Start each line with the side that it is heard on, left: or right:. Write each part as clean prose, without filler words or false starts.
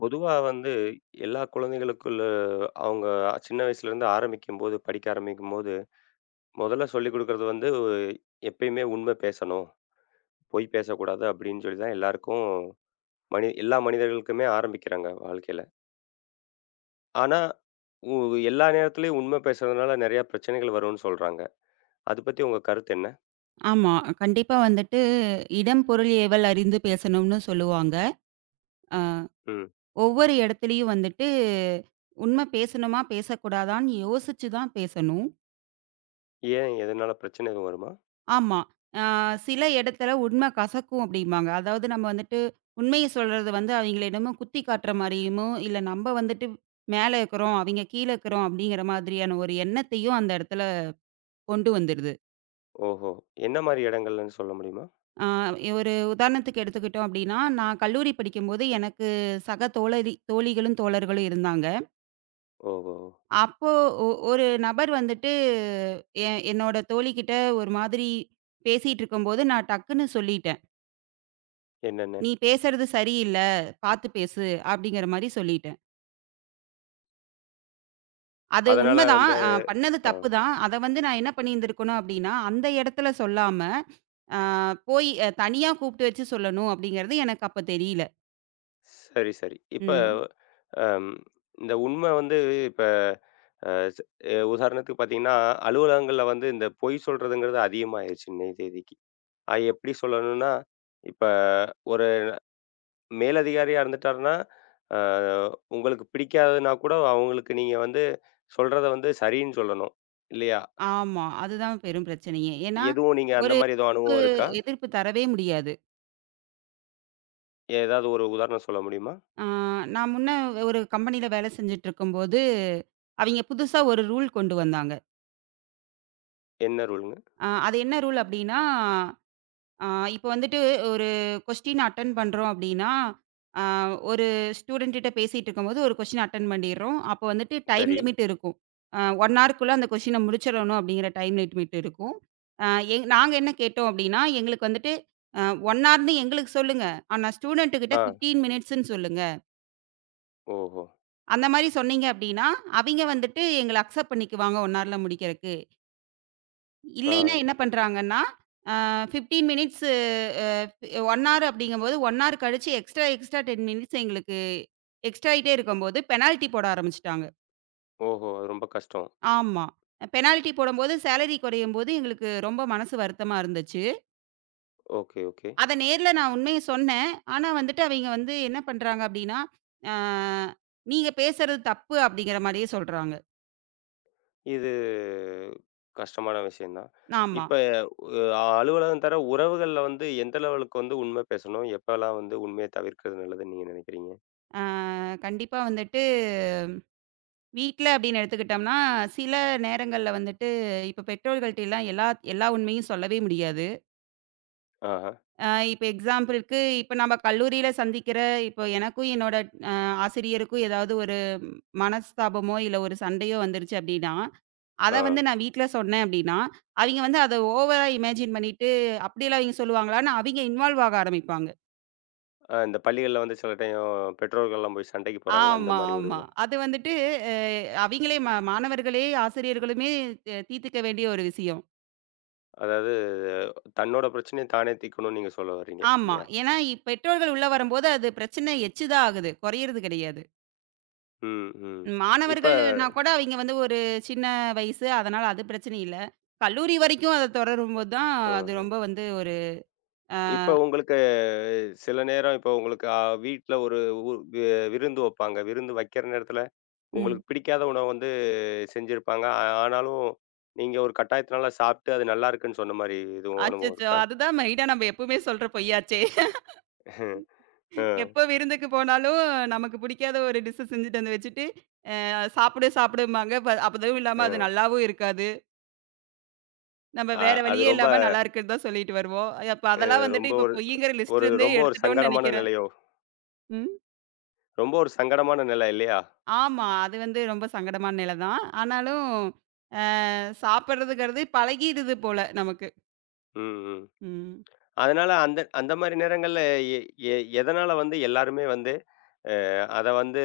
left: பொதுவா வந்து எல்லா குழந்தைகளுக்குள்ள அவங்க சின்ன வயசுலேருந்து ஆரம்பிக்கும்போது, படிக்க ஆரம்பிக்கும்போது, முதல்ல சொல்லிக் குடுக்குறது வந்து எப்பயுமே உண்மை பேசணும், பொய் பேசக்கூடாது அப்படின்னு சொல்லி தான் எல்லாருக்கும் எல்லா மனிதர்களுக்குமே ஆரம்பிக்கிறாங்க வாழ்க்கையில. ஆனா உ எல்லா நேரத்துலயும் உண்மை பேசுறதுனால நெறைய பிரச்சனைகள் வரும்னு சொல்றாங்க. அது பத்தி உங்க கருத்து என்ன?
right: ஆமா. கண்டிப்பா வந்துட்டு, "இடம், பொருள் ஏவல் அறிந்து பேசணும்னு" சொல்லுவாங்க. அ
left: ம்.
right: ஒவ்வொரு இடத்துலயும் வந்துட்டு, உண்மை பேசணுமா, பேசக்கூடாதான்னு யோசிச்சு தான் பேசணும்.
left: ஏன் எதனால பிரச்சனை எதுவும் வருமா?
right: ஆமா. அ சில இடத்துல உண்மை கசக்கும் அப்படிம்பாங்க. அதாவது நம்ம வந்துட்டு உண்மைய சொல்றது வந்து அவங்களிடமும் குத்தி காட்டுற மாரியுமோ, இல்ல நம்ம வந்துட்டு மேல இருக்கிறோம், அவங்க கீழ இருக்கிறோம் அப்படிங்கிற மாதிரியான ஒரு எண்ணத்தையும் அந்த இடத்துல கொண்டு வந்துருது.
left: ஓஹோ! என்ன மாரி இடங்கள்லன்னு சொல்ல முடியுமா?
right: ஆ ஒரு உதாரணத்துக்கு எடுத்துக்கிட்டோம் அப்படின்னா, நான் கல்லூரி படிக்கும்போது எனக்கு சக தோழரி தோழிகளும், தோழர்களும் இருந்தாங்க.
left: ஓஹோ!
right: அப்போ ஒரு நபர் வந்துட்டு என்னோட தோழிகிட்ட ஒரு மாதிரி பேசிட்டு இருக்கும்போது, நான் டக்குன்னு சொல்லிட்டேன்.
left: என்னென்ன?
right: "நீ பேசுறது சரியில்ல, பார்த்து பேசு" அப்படிங்கிற மாரி சொல்லிட்டேன். அது
left: அதனால
right: உண்மதான்.
left: வந்து
right: பண்ணது
left: ஆ.
right: தப்பு தான். அத வந்து நான் என்ன பண்ணியிருந்திருக்கணும் அப்படின்னா, அந்த இடத்துல சொல்லாம, ஆ போய் தனியா கூப்பிட்டு வச்சு சொல்லணும் அப்படிங்கிறது எனக்கு அப்ப தெரியல.
left: சரி, சரி. இப்ப
right: ம்.
left: அம் இந்த உண்மை வந்து இப்ப அ ஸ் எ உதாரணத்துக்கு பார்த்தீங்கன்னா, அலுவலகங்கள்ல வந்து இந்த பொய் சொல்றதுங்கிறது அதிகமாயிருச்சு இன்னைய தேதிக்கு. அது எப்படி சொல்லணும்னா, இப்ப ஒரு மேலதிகாரியா இருந்துட்டாருன்னா, அ உங்களுக்கு பிடிக்காதுன்னா கூட அவங்களுக்கு நீங்க வந்து சொல்றத வந்து சரின்னு சொல்லணும். இல்லையா?
right: ஆமா. அதுதான் பெரும் பிரச்சனையே. ஏன்னா,
left: எதுவும் நீங்க அந்த
right: ஒரு
left: மாரி எதுவும்
right: எதிர்ப்பு
left: அனுபவம் இருக்கா?
right: எதிர்ப்பு தரவே முடியாது.
left: ஏதாவது ஒரு உதாரணம் சொல்ல முடியுமா?
right: ஆ நான் முன்ன ஒரு கம்பெனியில வேலை செஞ்சுட்டு இருக்கும்போது, அவிங்க புதுசா ஒரு ரூல் கொண்டு வந்தாங்க.
left: என்ன ரூல்ங்க?
right: அது என்ன ரூல் அப்டின்னா ஆ இப்ப வந்துட்டு ஒரு கொஸ்டின் அட்டெண்ட் பண்றோம் அப்படின்னா, ஆ ஒரு ஸ்டூடண்ட் கிட்ட பேசிட்டு இருக்கும்போது ஒரு கொஸ்டின் அட்டெண்ட் பண்ணிடுறோம். அப்போ வந்துட்டு டைம்
left: சரி.
right: லிமிட் இருக்கும். 1 ஹார்க்குள்ள அந்த கொஸ்டின முடிச்சிடணும் அப்படிங்கிற டைம் லிமிட் இருக்கும். அ எங் நாங்க என்ன கேட்டோம் அப்படின்னா, எங்களுக்கு வந்துட்டு அ 1 ஹார்ன்னு எங்களுக்கு சொல்லுங்க. ஆனா ஸ்டூடண்ட்டு கிட்ட
left: ஆ.
right: 15 மினிட்ஸ்ன்னு சொல்லுங்க.
left: ஓஹோ!
right: அந்த மாரி சொன்னீங்க அப்படின்னா, அவிங்க வந்துட்டு எங்கள அக்செப்ட் பண்ணிக்குவாங்க 1 ஹார்ல முடிக்கிறக்கு.
left: ஆ.
right: இல்லைன்னா என்ன பண்றாங்கன்னா, அ 15 மினிட்ஸு 1 ஹவர் அப்படிங்கும்போது 1 ஹவர் கழிச்சு எக்ஸ்ட்ரா 10 மினிட்ஸ் எங்களுக்கு எக்ஸ்ட்ரா ஆயிட்டே இருக்கும்போது பெனால்டி போட ஆரம்பிச்சுட்டாங்க.
left: ஓஹோ! அது ரொம்ப கஷ்டம்.
right: ஆமா. பெனால்டி போடும்போது சேலரி குறையும்போது எங்களுக்கு ரொம்ப மனசு வருத்தமா இருந்துச்சு.
left: Okay, okay.
right: அத நேர்ல நான் உண்மைய சொன்னேன். ஆனா வந்துட்டு அவைங்க வந்து என்ன பண்றாங்க அப்படின்னா, அ "நீங்க பேசுறது தப்பு" அப்படிங்கிற மாரியே சொல்றாங்க.
left: இது கஷ்டமான விஷயம் தான்.
right: ஆமா.
left: இப்ப அலுவலகம் தர உறவுகள்ல வந்து எந்த லெவலுக்கு வந்து உண்மை பேசணும்? எப்பலாம் வந்து உண்மைய தவிர்க்கிறது நல்லதுன்னு நீங்க நினைக்கிறீங்க?
right: அ கண்டிப்பா வந்துட்டு வீட்ல அப்படின்னு எடுத்துக்கிட்டோம்னா, சில நேரங்கள்ல வந்துட்டு இப்ப பெற்றோர்கள்ட்டலாம் எல்லா எல்லா உண்மையும் சொல்லவே முடியாது.
left: ஆஹா.
right: அ இப்ப எக்ஸாம்பிளுக்கு இப்ப நம்ம கல்லூரியில சந்திக்கிற இப்ப எனக்கும் என்னோட அ ஆசிரியருக்கும் ஏதாவது ஒரு மனஸ்தாபமோ, இல்ல ஒரு சண்டையோ வந்துருச்சு அப்படின்னா, அத
left: ஆ.
right: வந்து நான் வீட்ல சொன்னேன் அப்படின்னா, அவிங்க வந்து அத ஓவரா இமேஜின் பண்ணிட்டு, "அப்படியெல்லாம் இவிங்க சொல்லுவாங்களான்னு?" அவிங்க இன்வால்வ் ஆக ஆரம்பிப்பாங்க.
left: இந்த பள்ளிகள்ல வந்து சில டைம் பெற்றோர்கள்லாம் போய் சண்டைக்கு போறாங்கல்ல, அந்த
right: ஆமா,
left: மாரி ஒரு
right: ஆமா.
left: வினா?
right: அது வந்துட்டு அ அவிங்களே மாணவர்களே, ஆசிரியர்களுமே தீர்த்துக்க வேண்டிய ஒரு விஷயம்.
left: அதாவது தன்னோட பிரச்சனைய தானே தீர்க்கணும்னு நீங்க சொல்ல வர்றீங்க
right: ஆமா.
left: இல்லையா?
right: ஏன்னா, பெற்றோர்கள் உள்ள வரும்போது அது பிரச்சனை எச்சு தான் ஆகுது. குறையறது கிடையாது.
left: ம், ம். இப்ப
right: மாணவர்கள்னா கூட அவைங்க வந்து ஒரு சின்ன வயசு. அதனால அது பிரச்சனை இல்ல. கல்லூரி வரைக்கும் அத தொடரும்போது தான் அது
left: ம்ஹ்ம்.
right: ரொம்ப வந்து ஒரு அ
left: இப்ப உங்களுக்கு சில நேரம் இப்ப உங்களுக்கு வீட்ல ஒரு உ வி- விருந்து வப்பாங்க. விருந்து வைக்கிற நேரத்துல
right: ம்.
left: உங்களுக்கு பிடிக்காத உணவு வந்து செஞ்சிருப்பாங்க. ஆனாலும் நீங்க ஒரு கட்டாயத்தினால சாப்பிட்டு அது நல்லா இருக்குன்னு சொன்ன மாரி எதுவும் அனுபவம்
right: அச்சச்சோ!
left: இருக்கா?
right: அதுதான் மெயினா நம்ம எப்பவுமே சொல்ற பொய்யாச்சே.
left: அ,
right: எப்போ விருந்துக்கு போனாலும் நமக்கு பிடிக்காத ஒரு டிஷ் செஞ்சுட்டு வந்து வச்சுட்டு, சாப்பிடு சாப்பிடும்பாங்க. அதுவும் இல்லாம அது
left: அ.
right: நல்லாவும் இருக்காது. நம்ம
left: அ
right: வேற
left: அது
right: வழியே
left: ரொம்ப
right: இல்லாம நல்லா இருக்குன்னு தான் சொல்லிட்டு வருவோம். அப்ப
left: அ
right: அதெல்லாம்
left: ரொம்ப
right: வந்துட்டு இப்ப
left: ஒரு
right: பொய்யுங்கிற லிஸ்ட்ல
left: ஒரு
right: இருந்தே
left: ரொம்ப ஒரு
right: எடுத்துட்டோம்னு
left: சங்கடமான
right: நெனைக்கிறேன்.
left: நிலையோ!
right: ம்.
left: ரொம்ப ஒரு சங்கடமான நிலை இல்லையா?
right: ஆமா. அது வந்து ரொம்ப சங்கடமான நிலை தான். ஆனாலும் அ சாப்பிடுறதுங்கிறது பழகிடுது போல நமக்கு.
left: ம், ம்.
right: ம்.
left: அதனால அந்த அந்த மாரி நேரங்கள்ல எ எ எதனால வந்து எல்லாருமே வந்து அத வந்து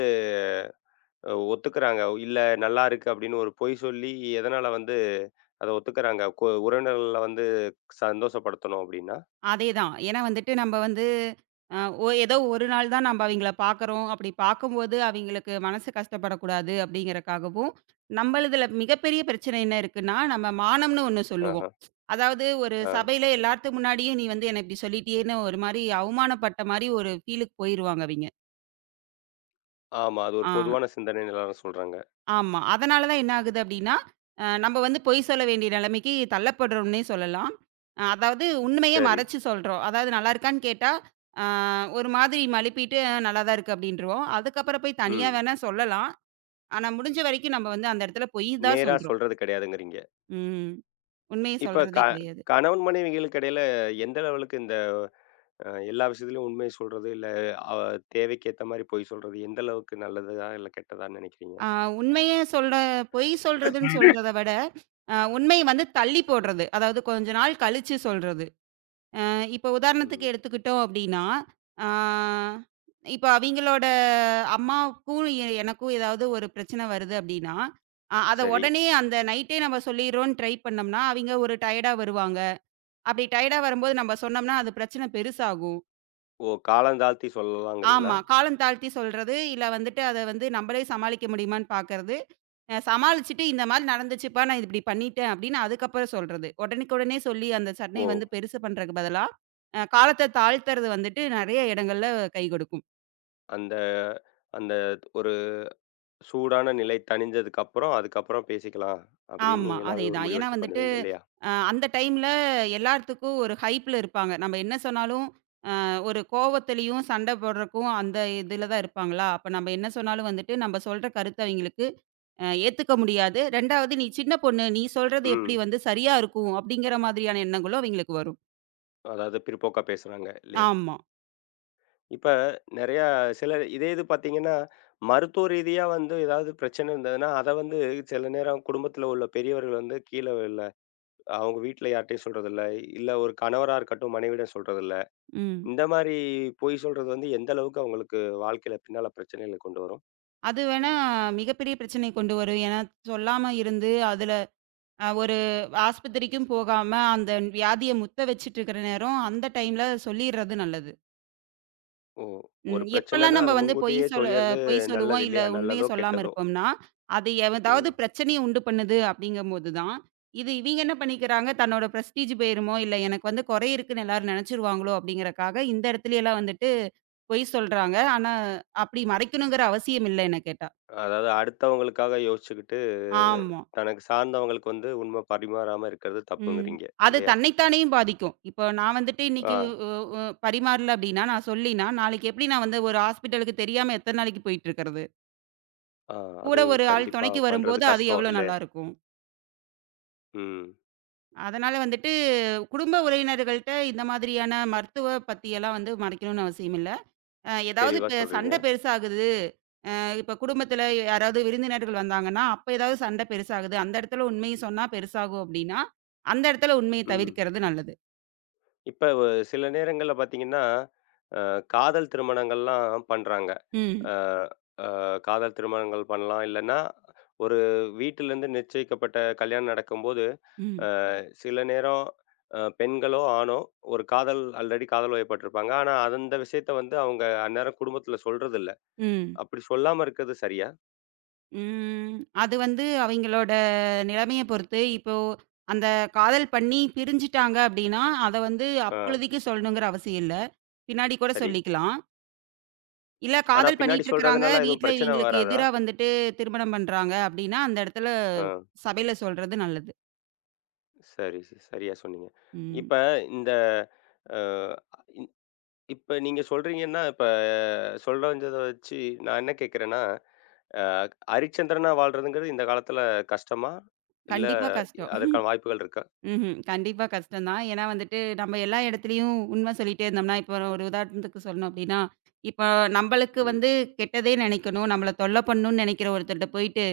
left: ஒத்துக்கிறாங்க? இல்ல நல்லா இருக்கு அப்படின்னு ஒரு பொய் சொல்லி எதனால வந்து அத ஒத்துக்கிறாங்க? உறவினர்கள வந்து சந்தோஷப்படுத்தணும் அப்படின்னா?
right: அதேதான். ஏன்னா வந்துட்டு நம்ம வந்து அ ஒ ஏதோ ஒரு நாள் தான் நம்ம அவைங்கள பார்க்குறோம். அப்படி பார்க்கும்போது அவைங்களுக்கு மனசு கஷ்டப்படக்கூடாது அப்படிங்கிறக்காகவும், நம்மளுதுல மிகப்பெரிய பிரச்சனை என்ன இருக்குன்னா, நம்ம மானம்னு ஒண்ணு சொல்லுவோம்.
left: ஆஹ.
right: அதாவது ஒரு
left: ஆ.
right: சபையில எல்லாத்துக்கு முன்னாடியும் நீ வந்து என்ன இப்படி சொல்லிட்டியேன்னு ஒரு மாரி அவமானப்பட்ட மாரி ஒரு ஃபீலுக்கு போயிருவாங்க அவைங்க.
left: ஆமா. அது ஒரு
right: ஆ.
left: பொதுவான சிந்தனைன்னு எல்லாரும் சொல்றாங்க.
right: ஆமா. அதனால தான் என்ன ஆகுது அப்டின்னா, நம்ம வந்து பொய் சொல்ல வேண்டிய நிலைமைக்கு தள்ளப்படுறோம்னே சொல்லலாம். அதாவது உண்மைய
left: சரி.
right: மறைச்சு சொல்றோம். அதாவது நல்லா இருக்கான்னு கேட்டா, ஆ ஒரு மாதிரி மழுப்பிட்டு நல்லா தான் இருக்கு அப்டின்ருவோம். அதுக்கப்புறம் போய் தனியா
left: ம்.
right: வேணா சொல்லலாம். ஆனா முடிஞ்ச வரைக்கும் நம்ம வந்து அந்த இடத்துல பொய் தான்
left: நேரா
right: சொல்றோம்.
left: சொல்றது கிடையாதுங்கிறீங்க.
right: ம். உண்மைய
left: இப்ப
right: சொல்றதே கிடையாது.
left: கணவன் மனைவிகளுக்கு இடையில எந்த லெவலுக்கு இந்த எல்லா விஷயத்துலயும் உண்மைய சொல்றது, இல்ல அவ தேவைக்கு ஏத்த மாரி பொய் சொல்றது, எந்த அளவுக்கு நல்லதா இல்ல கெட்டதான்னு நினைக்கிறீங்க?
right: ஆ உண்மைய சொல்ற பொய் சொல்றதுன்னு சொல்றத விட, உண்மைய வந்து தள்ளி போடுறது. அதாவது கொஞ்ச நாள் கழிச்சு சொல்றது. இப்போ உதாரணத்துக்கு
left: ம்.
right: எடுத்துக்கிட்டோம் அப்படின்னா, ஆ இப்போ அவிங்களோட அம்மாவுக்கும் எனக்கும் ஏதாவது ஒரு பிரச்சனை வருது அப்படின்னா, அத
left: சரி.
right: உடனே அந்த நைட்டே நம்ம சொல்லிர்றோம்ன்னு ட்ரை பண்ணோம்னா, அவிங்க ஒரு டயர்டா வருவாங்க. அப்படி டயர்டா வரும்போது நம்ம சொன்னோம்னா, அது பிரச்சனை பெருசாகும்.
left: ஓ! காலம் தாழ்த்தி சொல்லலாங்கிறீங்களா?
right: ஆமா. காலம் தாழ்த்தி சொல்றது, இல்ல வந்துட்டு அத வந்து நம்பளே சமாளிக்க முடியுமான்னு பாக்கறது. சமாளிச்சுட்டு இந்த மாரி நடந்துச்சுப்பா, நான் இப்படி பண்ணிட்டேன் அப்படின்னு அதுக்கப்புறம் சொல்றது. உடனுக்குடனே சொல்லி அந்த
left: ஓ!
right: சண்டைய வந்து பெருசு பண்றதுக்கு பதிலா, காலத்த தாழ்த்துறது வந்துட்டு நெறைய இடங்கள்ல கை கொடுக்கும்.
left: அந்த அந்த ஒரு சூடான நிலை தணிஞ்சதுக்கு அப்புறம், அதுக்கப்புறம் பேசிக்கலாம் அப்படின்னு
right: ஆமா,
left: நீங்களாவே ஒரு
right: அதேதான். ஏன்னா
left: முடிவெடுத்து
right: வந்துட்டு,
left: பண்ணுவீங்க இல்லையா?
right: அந்த டைம்ல எல்லாத்துக்கும் ஒரு ஹைப்ல இருப்பாங்க. நம்ம என்ன சொன்னாலும், ஒரு கோவத்திலயும், சண்டை போடுறக்கும் அந்த இதுல தான் இருப்பாங்களா, அப்ப நம்ம என்ன சொன்னாலும் வந்துட்டு, நம்ம சொல்ற கருத்து அவிங்களுக்கு ஏத்துக்க முடியாது. 2வது நீ சின்ன பொண்ணு, நீ சொல்றது எப்படி
left: ம்.
right: வந்து சரியா இருக்கும் அப்படிங்கிற மாதிரியான எண்ணங்களும் அவங்களுக்கு வரும்.
left: அதாவது பிற்போக்கா பேசுறாங்க இல்லையா?
right: ஆமா.
left: இப்ப நெறையா சிலர் இதே இது பார்த்தீங்கன்னா, மருத்துவ ரீதியா வந்து ஏதாவது பிரச்சனை இருந்ததுன்னா, அத வந்து சில நேரம் குடும்பத்தில உள்ள பெரியவர்கள் வந்து கீழ இல்ல அவங்க வீட்ல யார்ட்டயும் சொல்றதில்ல. இல்ல ஒரு கணவரா இருக்கட்டும், மனைவியிடம் சொல்றதில்ல.
right: ம்.
left: இந்த மாரி பொய் சொல்றது வந்து எந்த அளவுக்கு அவங்களுக்கு வாழ்க்கையில பின்னால பிரச்சனைகள கொண்டு வரும்?
right: அது வேணா மிகப்பெரிய பிரச்சனை கொண்டு வரும். ஏன்னா சொல்லாம இருந்து அதுல ஒரு ஆஸ்பத்திரிக்கும் போகாம அந்த வியாதிய முத்த வச்சுட்டு இருக்கிற நேரம், அந்த டைம்ல சொல்லிர்றது நல்லது.
left: ஓ! ஒரு
right: ம். எப்பல்லாம்
left: பிரச்சனைன்னா,
right: நம்ம
left: அத
right: வந்து
left: முன்கூட்டியே சொல்லிறது
right: பொய்
left: நல்லது
right: சொல்லுவோம், இல்ல
left: இல்லையா?
right: உண்மைய
left: நல்லதோ,
right: சொல்லாம
left: கெட்டதோ.
right: இருப்போம்னா, அது ஏதாவது
left: ம்.
right: பிரச்சனைய உண்டு பண்ணுது அப்படிங்கும்போது தான், இது இவிங்க என்ன பண்ணிக்கிறாங்க, தன்னோட பிரஸ்டீஜ் போயிருமோ, இல்ல எனக்கு வந்து குறை இருக்குன்னு எல்லாரும் நெனச்சுருவாங்களோ அப்படிங்கிறக்காக, இந்த இடத்துலயெல்லாம் வந்துட்டு பொய் சொல்றாங்க. ஆனா, அப்படி மறைக்கணுங்கிற அவசியம் இல்ல என்ன கேட்டா.
left: அதாவது அடுத்தவங்களுக்காக யோசிச்சுக்கிட்டு,
right: ஆமா.
left: தனக்கு சார்ந்தவங்களுக்கு வந்து உண்மை பரிமாறாம இருக்கிறது
right: ம்.
left: தப்புங்கிறீங்க.
right: அது
left: இல்லையா?
right: தன்னைத்தானேயும் பாதிக்கும். இப்போ நான் வந்துட்டு
left: ஆ.
right: இன்னைக்கு உ உ பரிமாறல அப்படின்னா, நான் சொல்லினா, நாளைக்கு எப்படி நான் வந்து ஒரு ஹாஸ்பிட்டலுக்கு தெரியாம எத்தன நாளைக்கு போயிட்டு இருக்கறது?
left: ஆ, அது
right: கூட ஒரு ஆள்
left: கண்டிப்பா
right: துணைக்கு
left: பண்றது
right: வரும்போது, அது
left: கஷ்டம்
right: எவ்வளோ
left: இல்லையா?
right: நல்லாருக்கும்.
left: ம்.
right: அதனால வந்துட்டு குடும்ப உறவினர்கள்ட்ட இந்த மாதிரியான மருத்துவ பத்தியெல்லாம் வந்து மறைக்கணும்னு அவசியம் இல்ல. அ ஏதாவது
left: தெளிவா
right: இப்ப
left: சொல்றீங்க.
right: சண்டை பெருசாகுது, அ இப்ப குடும்பத்தில யாராவது விருந்தினர்கள் வந்தாங்கன்னா, அப்ப ஏதாவது சண்டை பெருசாகுது, அந்த இடத்துல உண்மைய சொன்னா பெருசாகும் அப்டின்னா, அந்த இடத்துல உண்மைய
left: ம்.
right: தவிர்க்கிறது நல்லது.
left: இப்ப சில நேரங்கள்ல பார்த்தீங்கன்னா, அ காதல் திருமணங்கள்லாம் பண்றாங்க.
right: ம்,
left: அ அ காதல் திருமணங்கள் பண்ணலாம். இல்லன்னா, ஒரு வீட்டிலேருந்து நிச்சயிக்கப்பட்ட கல்யாணம் நடக்கும்போது,
right: ம்,
left: சில நேரம் பெண்களோ, ஆணோ ஒரு காதல் ஆல்ரெடி காதல் வயப்பட்டுருப்பாங்க. ஆனா, அந்த விஷயத்த வந்து அவங்க அந்நேரம் குடும்பத்தில சொல்றதில்ல.
right: ம்.
left: அப்படி சொல்லாம இருக்கிறது சரியா?
right: ம். அது வந்து அவைங்களோட நிலைமைய பொறுத்து. இப்போ அந்த காதல் பண்ணி பிரிஞ்சுட்டாங்க அப்டின்னா, அத வந்து
left: ஆ,
right: அப்பொழுதைக்கு சொல்லணுங்கிற அவசியம் இல்ல. பின்னாடி கூட
left: சரி.
right: சொல்லிக்கலாம். இல்ல
left: ஆனா
right: காதல்
left: பின்னாடி
right: பண்ணிட்டுருக்கிறாங்க,
left: சொல்றதுனால எதுவும்
right: வீட்ல
left: பிரச்சனை
right: இவைங்களுக்கு
left: வராதா?
right: எதிரா வந்துட்டு திருமணம் பண்றாங்க அப்டின்னா, அந்த இடத்துல
left: ஆ.
right: சபையில சொல்றது நல்லது.
left: சரி, சரியா சொன்னீங்க.
right: ம்.
left: இப்ப இந்த அ இன் இப்ப நீங்க சொல்றீங்கன்னா, இப்ப சொல்ல வந்தத வச்சு நான் என்ன கேட்கிறேன்னா, அ அரிச்சந்திரனா வாழ்றதுங்கிறது இந்த காலத்துல கஷ்டமா? இல்ல
right: கண்டிப்பா கஷ்டம்.
left: அதற்கான வாய்ப்புகள் இருக்கா?
right: ம்ஹ்ம். கண்டிப்பா கஷ்டம் தான். ஏன்னா வந்துட்டு, நம்ம எல்லா இடத்துலயும் உண்மை சொல்லிட்டே இருந்தோம்னா, இப்போ ஒரு உதாரணத்துக்கு சொல்லணும் அப்டின்னா, இப்போ நம்பளுக்கு
left: ம்.
right: வந்து கெட்டதே நினைக்கணும், நம்மள தொல்ல பண்ணணும்னு நினைக்கிற ஒருத்தர்ட்ட போயிட்டு,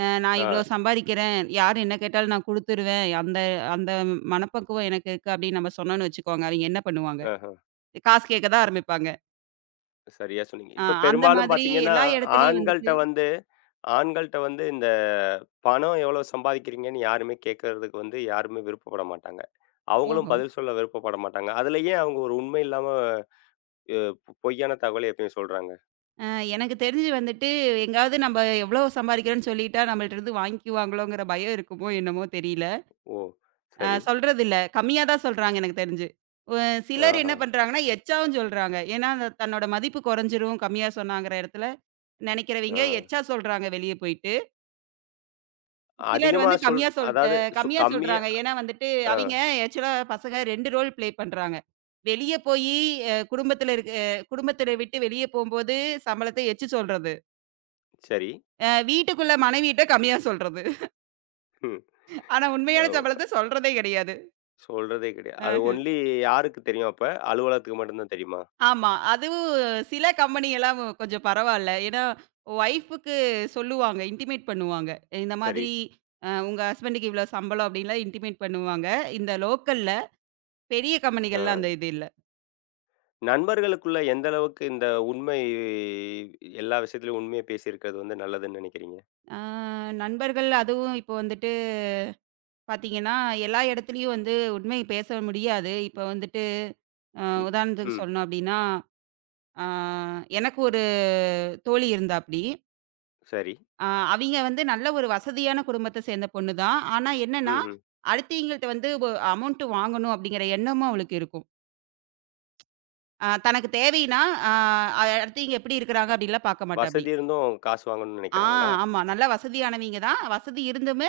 right: நான்
left: ஆ,
right: இவ்ளோ சம்பாரிக்கிறேன், யார் என்ன கேட்டாலும் நான் குடுத்துருவேன், அந்த அந்த மனப்பக்குவம் எனக்கு இருக்கு அப்டின்னு நம்ம சொன்னோம்னு வச்சுக்கோங்க, அவிங்க என்ன பண்ணுவாங்க?
left: ஆஹ.
right: காசு கேட்க தான் ஆரம்பிப்பாங்க.
left: சரியா சொன்னீங்க.
right: அ
left: இப்ப
right: அந்த
left: பெரும்பாலும்
right: மாதிரி
left: பார்த்தீங்கன்னா,
right: எல்லா இடத்துலயும்
left: ஆண்கள்ட்ட
right: வந்துட்டு
left: வந்து ஆண்கள்ட்ட வந்து இந்த பணம் எவ்வளோ சம்பாதிக்கிறீங்கன்னு யாருமே கேட்கறதுக்கு வந்து யாருமே விருப்பப்பட மாட்டாங்க. அவங்களும்
right: ஓஹோ!
left: பதில் சொல்ல விருப்பப்பட மாட்டாங்க. அதுல ஏன் அவங்க ஒரு உண்மை இல்லாம எ பொய்யான தகவல எப்பயும் சொல்றாங்க.
right: அ எனக்கு தெரிஞ்சு வந்துட்டு, எங்கயாவது நம்ம எவ்ளோ சம்பாரிக்கிறோம்னு சொல்லிட்டா, நம்மள்ட்ட இருந்து வாங்கிக்குவாங்களோங்கிற பயம் இருக்குமோ என்னமோ தெரியல.
left: ஓ! சரி.
right: சொல்றதில்ல. கம்மியா தான் சொல்றாங்க எனக்கு தெரிஞ்சு. ஒ சிலர்
left: ஆஹா.
right: என்ன பண்றாங்கன்னா, எச்சாவும் சொல்றாங்க. ஏன்னா, அந்த தன்னோட மதிப்பு குறைஞ்சிரும் கம்மியா சொன்னாங்கிற இடத்துல
left: ஆ.
right: நெனைக்கிறவைங்க எச்சா சொல்றாங்க வெளிய போயிட்டு. சிலர்
left: அதிகமா
right: வந்து
left: சொல் அதாவது
right: கம்மியா
left: கம்மியா
right: சொல்றாங்க. ஏன்னா வந்துட்டு
left: ஆ
right: அவைங்க ஆக்சுவலா பசங்க 2 ரோல் ப்ளே பண்றாங்க. வெளிய போயி அ குடும்பத்தில இருக்க குடும்பத்தில விட்டு வெளிய போம்போது சம்பளத்த எச்சு சொல்றது.
left: சரி.
right: வீட்டுக்குள்ள மனைவிட்ட கம்மியா சொல்றது.
left: ம்.
right: ஆனா உண்மையான
left: ஓ!
right: சம்பளத்த சொல்றதே கிடையாது.
left: சொல்றதே கிடையாது. அது
right: அ.
left: ஒன்லி யாருக்கு தெரியும் அப்ப? அலுவலகத்துக்கு மட்டும் தான் தெரியுமா?
right: ஆமா. அதுவும் சில கம்பெனி எல்லாம் கொஞ்சம் பரவால்ல. ஏன்னா, ஒய்ஃபுக்கு சொல்லுவாங்க. இன்டிமேட் பண்ணுவாங்க. இந்த
left: சரி.
right: மாதிரி உங்க ஹஸ்பண்டுக்கு இவ்வளோ சம்பளம் அப்டின்லாம் இன்டிமேட் பண்ணுவாங்க. இந்த லோக்கல்ல. பெரிய
left: ஆ.
right: கம்பெனிகள்ல அந்த இது இல்ல.
left: நண்பர்களுக்குள்ள எந்த அளவுக்கு இந்த உண்மை எல்லா விஷயத்திலயும் உண்மைய பேசியிருக்கிறது வந்து நல்லதுன்னு நினைக்கிறீங்க?
right: ஆ நண்பர்கள் அதுவும் இப்போ வந்துட்டு பார்த்தீங்கன்னா, எல்லா இடத்துலயும் வந்து உண்மை பேச முடியாது. இப்போ வந்துட்டு அ
left: இ
right: உதாரணத்துக்கு
left: ம்.
right: சொல்லணும் அப்டின்னா, ஆ எனக்கு ஒரு தோழி இருந்தாப்டி.
left: சரி.
right: ஆ அவிங்க வந்து நல்ல ஒரு வசதியான குடும்பத்த சேர்ந்த பொண்ணு தான். ஆனா என்னன்னா,
left: ம்ஹ்ம்.
right: அடுத்தவிங்கள்ட்ட வந்து அமௌண்ட் வாங்கணும் அப்படிங்கிற எண்ணமும் அவளுக்கு இருக்கும். தனக்கு தேவைன்னா, அ அடுத்தவிங்க எப்படி இருக்கிறாங்க அப்படின்லாம் பார்க்க மாட்டாப்படி.
left: வசதி இருந்தும் காசு வாங்கணும்னு
right: ஆ
left: நினைக்கிறாங்களா?
right: ஆமா. நல்லா வசதியானவிங்க தான். வசதி இருந்துமே,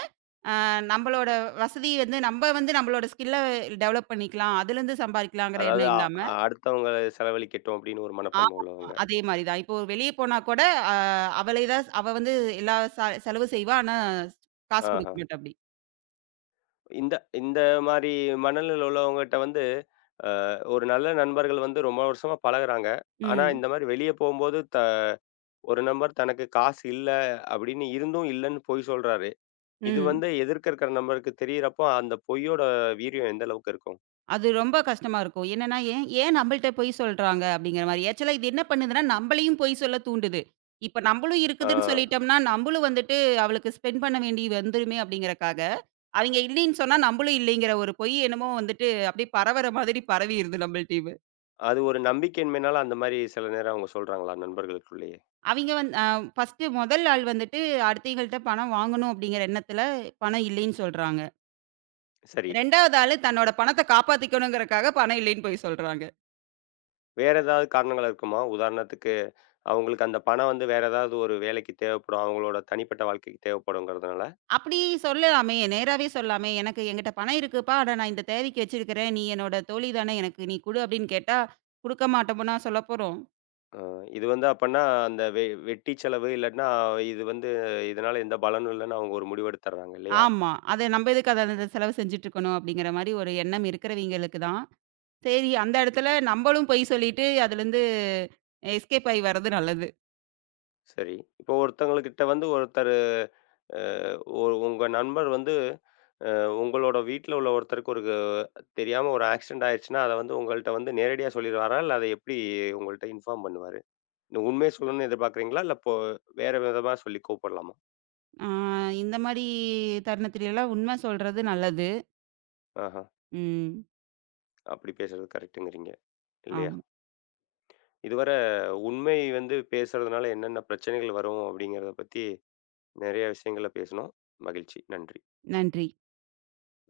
right: அ நம்பளோட வசதி வந்து நம்ப வந்து நம்பளோட ஸ்கில்ல டெவலப் பண்ணிக்கலாம். அதுலருந்து சம்பாரிக்கலாங்கிற
left: அதாவது
right: எண்ணம் இல்லாம
left: அடுத்தவங்கள செலவழிக்கட்டும் அப்படின்னு ஒரு மனப்பான்மை
right: ஆமா.
left: உள்ளவங்க.
right: அதே மாரி தான். இப்போ வெளிய போனா கூட அ அவளே தான் அவ வந்து எல்லா செலவு செய்வா. ஆனா காசு
left: ஆஹா.
right: குடுக்க மாட்டாப்படி.
left: இந்த இந்த மாரி மனநிலையில உள்ளவங்ககிட்ட வந்து, அ ஒரு நல்ல நண்பர்கள் வந்து ரொம்ப வருஷமா பழகுறாங்க. ஆனா,
right: ம்.
left: இந்த மாரி வெளிய போம்போது ஒரு நண்பர் தனக்கு காசு இல்ல அப்படின்னு இருந்தும் இல்லன்னு பொய் சொல்றாரு. இது
right: ம்.
left: வந்து எதிர்க்க இருக்கிற நண்பருக்கு தெரியிறப்போ, அந்த பொய்யோட வீரியம் எந்த அளவுக்கு இருக்கும்?
right: அது ரொம்ப கஷ்டமா இருக்கும். என்னன்னா, ஏன் ஏன் நம்மள்ட்ட பொய் சொல்றாங்க? அப்படிங்கிற மாரி. ஆக்சுவலா இது என்ன பண்ணுதுன்னா, நம்மளையும் பொய் சொல்ல தூண்டுது. இப்ப நம்மளும்
left: ஆ
right: இருக்குதுன்னு சொல்லிட்டோம்னா, நம்மளும் வந்துட்டு அவளுக்கு ஸ்பெண்ட் பண்ண வேண்டி வந்துருமே அப்படிங்கிறக்காக, அவிங்க இல்லைன்னு சொன்னா நம்மளும் இல்லைங்கிற ஒரு பொய் என்னமோ வந்துட்டு அப்படியே பரவற மாதிரி பரவிருது நம்மள்ட்டயுமே.
left: அது ஒரு நம்பிக்கையின்மைனால அந்த மாரி சில நேரம் அவங்க சொல்றாங்களா நண்பர்களுக்குள்ளேயே?
right: அவிங்க வந் அ ஃபர்ஸ்ட்டு முதல் ஆள் வந்துட்டு அடுத்தவிங்கள்ட்ட பணம் வாங்கணும் அப்படிங்கிற எண்ணத்துல பணம் இல்லைன்னு சொல்றாங்க.
left: சரி.
right: 2வது ஆளு தன்னோட பணத்த காப்பாத்திக்கணுங்கிறக்காக பணம் இல்லைன்னு பொய் சொல்றாங்க.
left: வேற ஏதாவது காரணங்கள் இருக்குமா? உதாரணத்துக்கு அவங்களுக்கு அந்த பணம் வந்து வேற ஏதாவது ஒரு வேலைக்கு தேவைப்படும். அவங்களோட தனிப்பட்ட வாழ்க்கைக்கு தேவைப்படுங்கிறதுனால?
right: அப்படி சொல்லலாமே! நேராவே சொல்லாமே! "எனக்கு என்கிட்ட பணம் இருக்குப்பா. ஆனா நான் இந்த தேவைக்கு வச்சிருக்கிறேன். நீ என்னோட தோழி தானே! எனக்கு நீ குடு" அப்படின்னு கேட்டா, குடுக்க மாட்டோம்னா சொல்லப்போறோம்.
left: அ இது வந்து அப்பன்னா அந்த வெட்டி செலவு இல்லாட்ன்னா, இது வந்து இதனால எந்த பலனும் இல்லன்னு அவங்க ஒரு முடிவெடுத்துர்றாங்க இல்லையா?
right: ஆமா. அத நம்ம எதுக்கு அத அத செலவு செஞ்சுட்டுருக்கணும் அப்படிங்கிற மாரி ஒரு எண்ணம் இருக்கிறவைங்களுக்கு தான். சரி அந்த இடத்துல நம்பளும் பொய் சொல்லிட்டு அதுலேருந்து எஸ்கேப் ஆயி வர்றது நல்லது.
left: சரி. இப்போ ஒருத்தவங்ககிட்ட வந்து ஒருத்தரு அ ஒ உங்க நண்பர் வந்து அ உங்களோட வீட்ல உள்ள ஒருத்தருக்கு ஒரு தெரியாம ஒரு ஆக்சிடென்ட் ஆயிருச்சுன்னா, அத வந்து உங்கள்ட்ட வந்து நேரடியா சொல்லிருவாரா? இல்ல அத எப்படி உங்கள்ட்ட இன்ஃபார்ம் பண்ணுவாரு? நீங்க உண்மைய சொல்லணும்னு எதிர்பார்க்குறீங்களா? இல்ல இப்போ வேற விதமா சொல்லி கூப்படலாமா?
right: ஆ இந்த மாரி தருணத்திலலாம் உண்ம சொல்றது நல்லது.
left: ஆஹா.
right: ம்.
left: அப்படி பேசுறது கரெக்ட்டுங்கிறீங்க. இல்லையா?
right: ஆமா.
left: இதுவரை உண்மை வந்து பேசுறதுனால என்னென்ன பிரச்சனைகள் வரும் அப்படிங்கிறத பத்தி நிறைய விஷயங்கள பேசினோம். மகிழ்ச்சி. நன்றி.
right: நன்றி.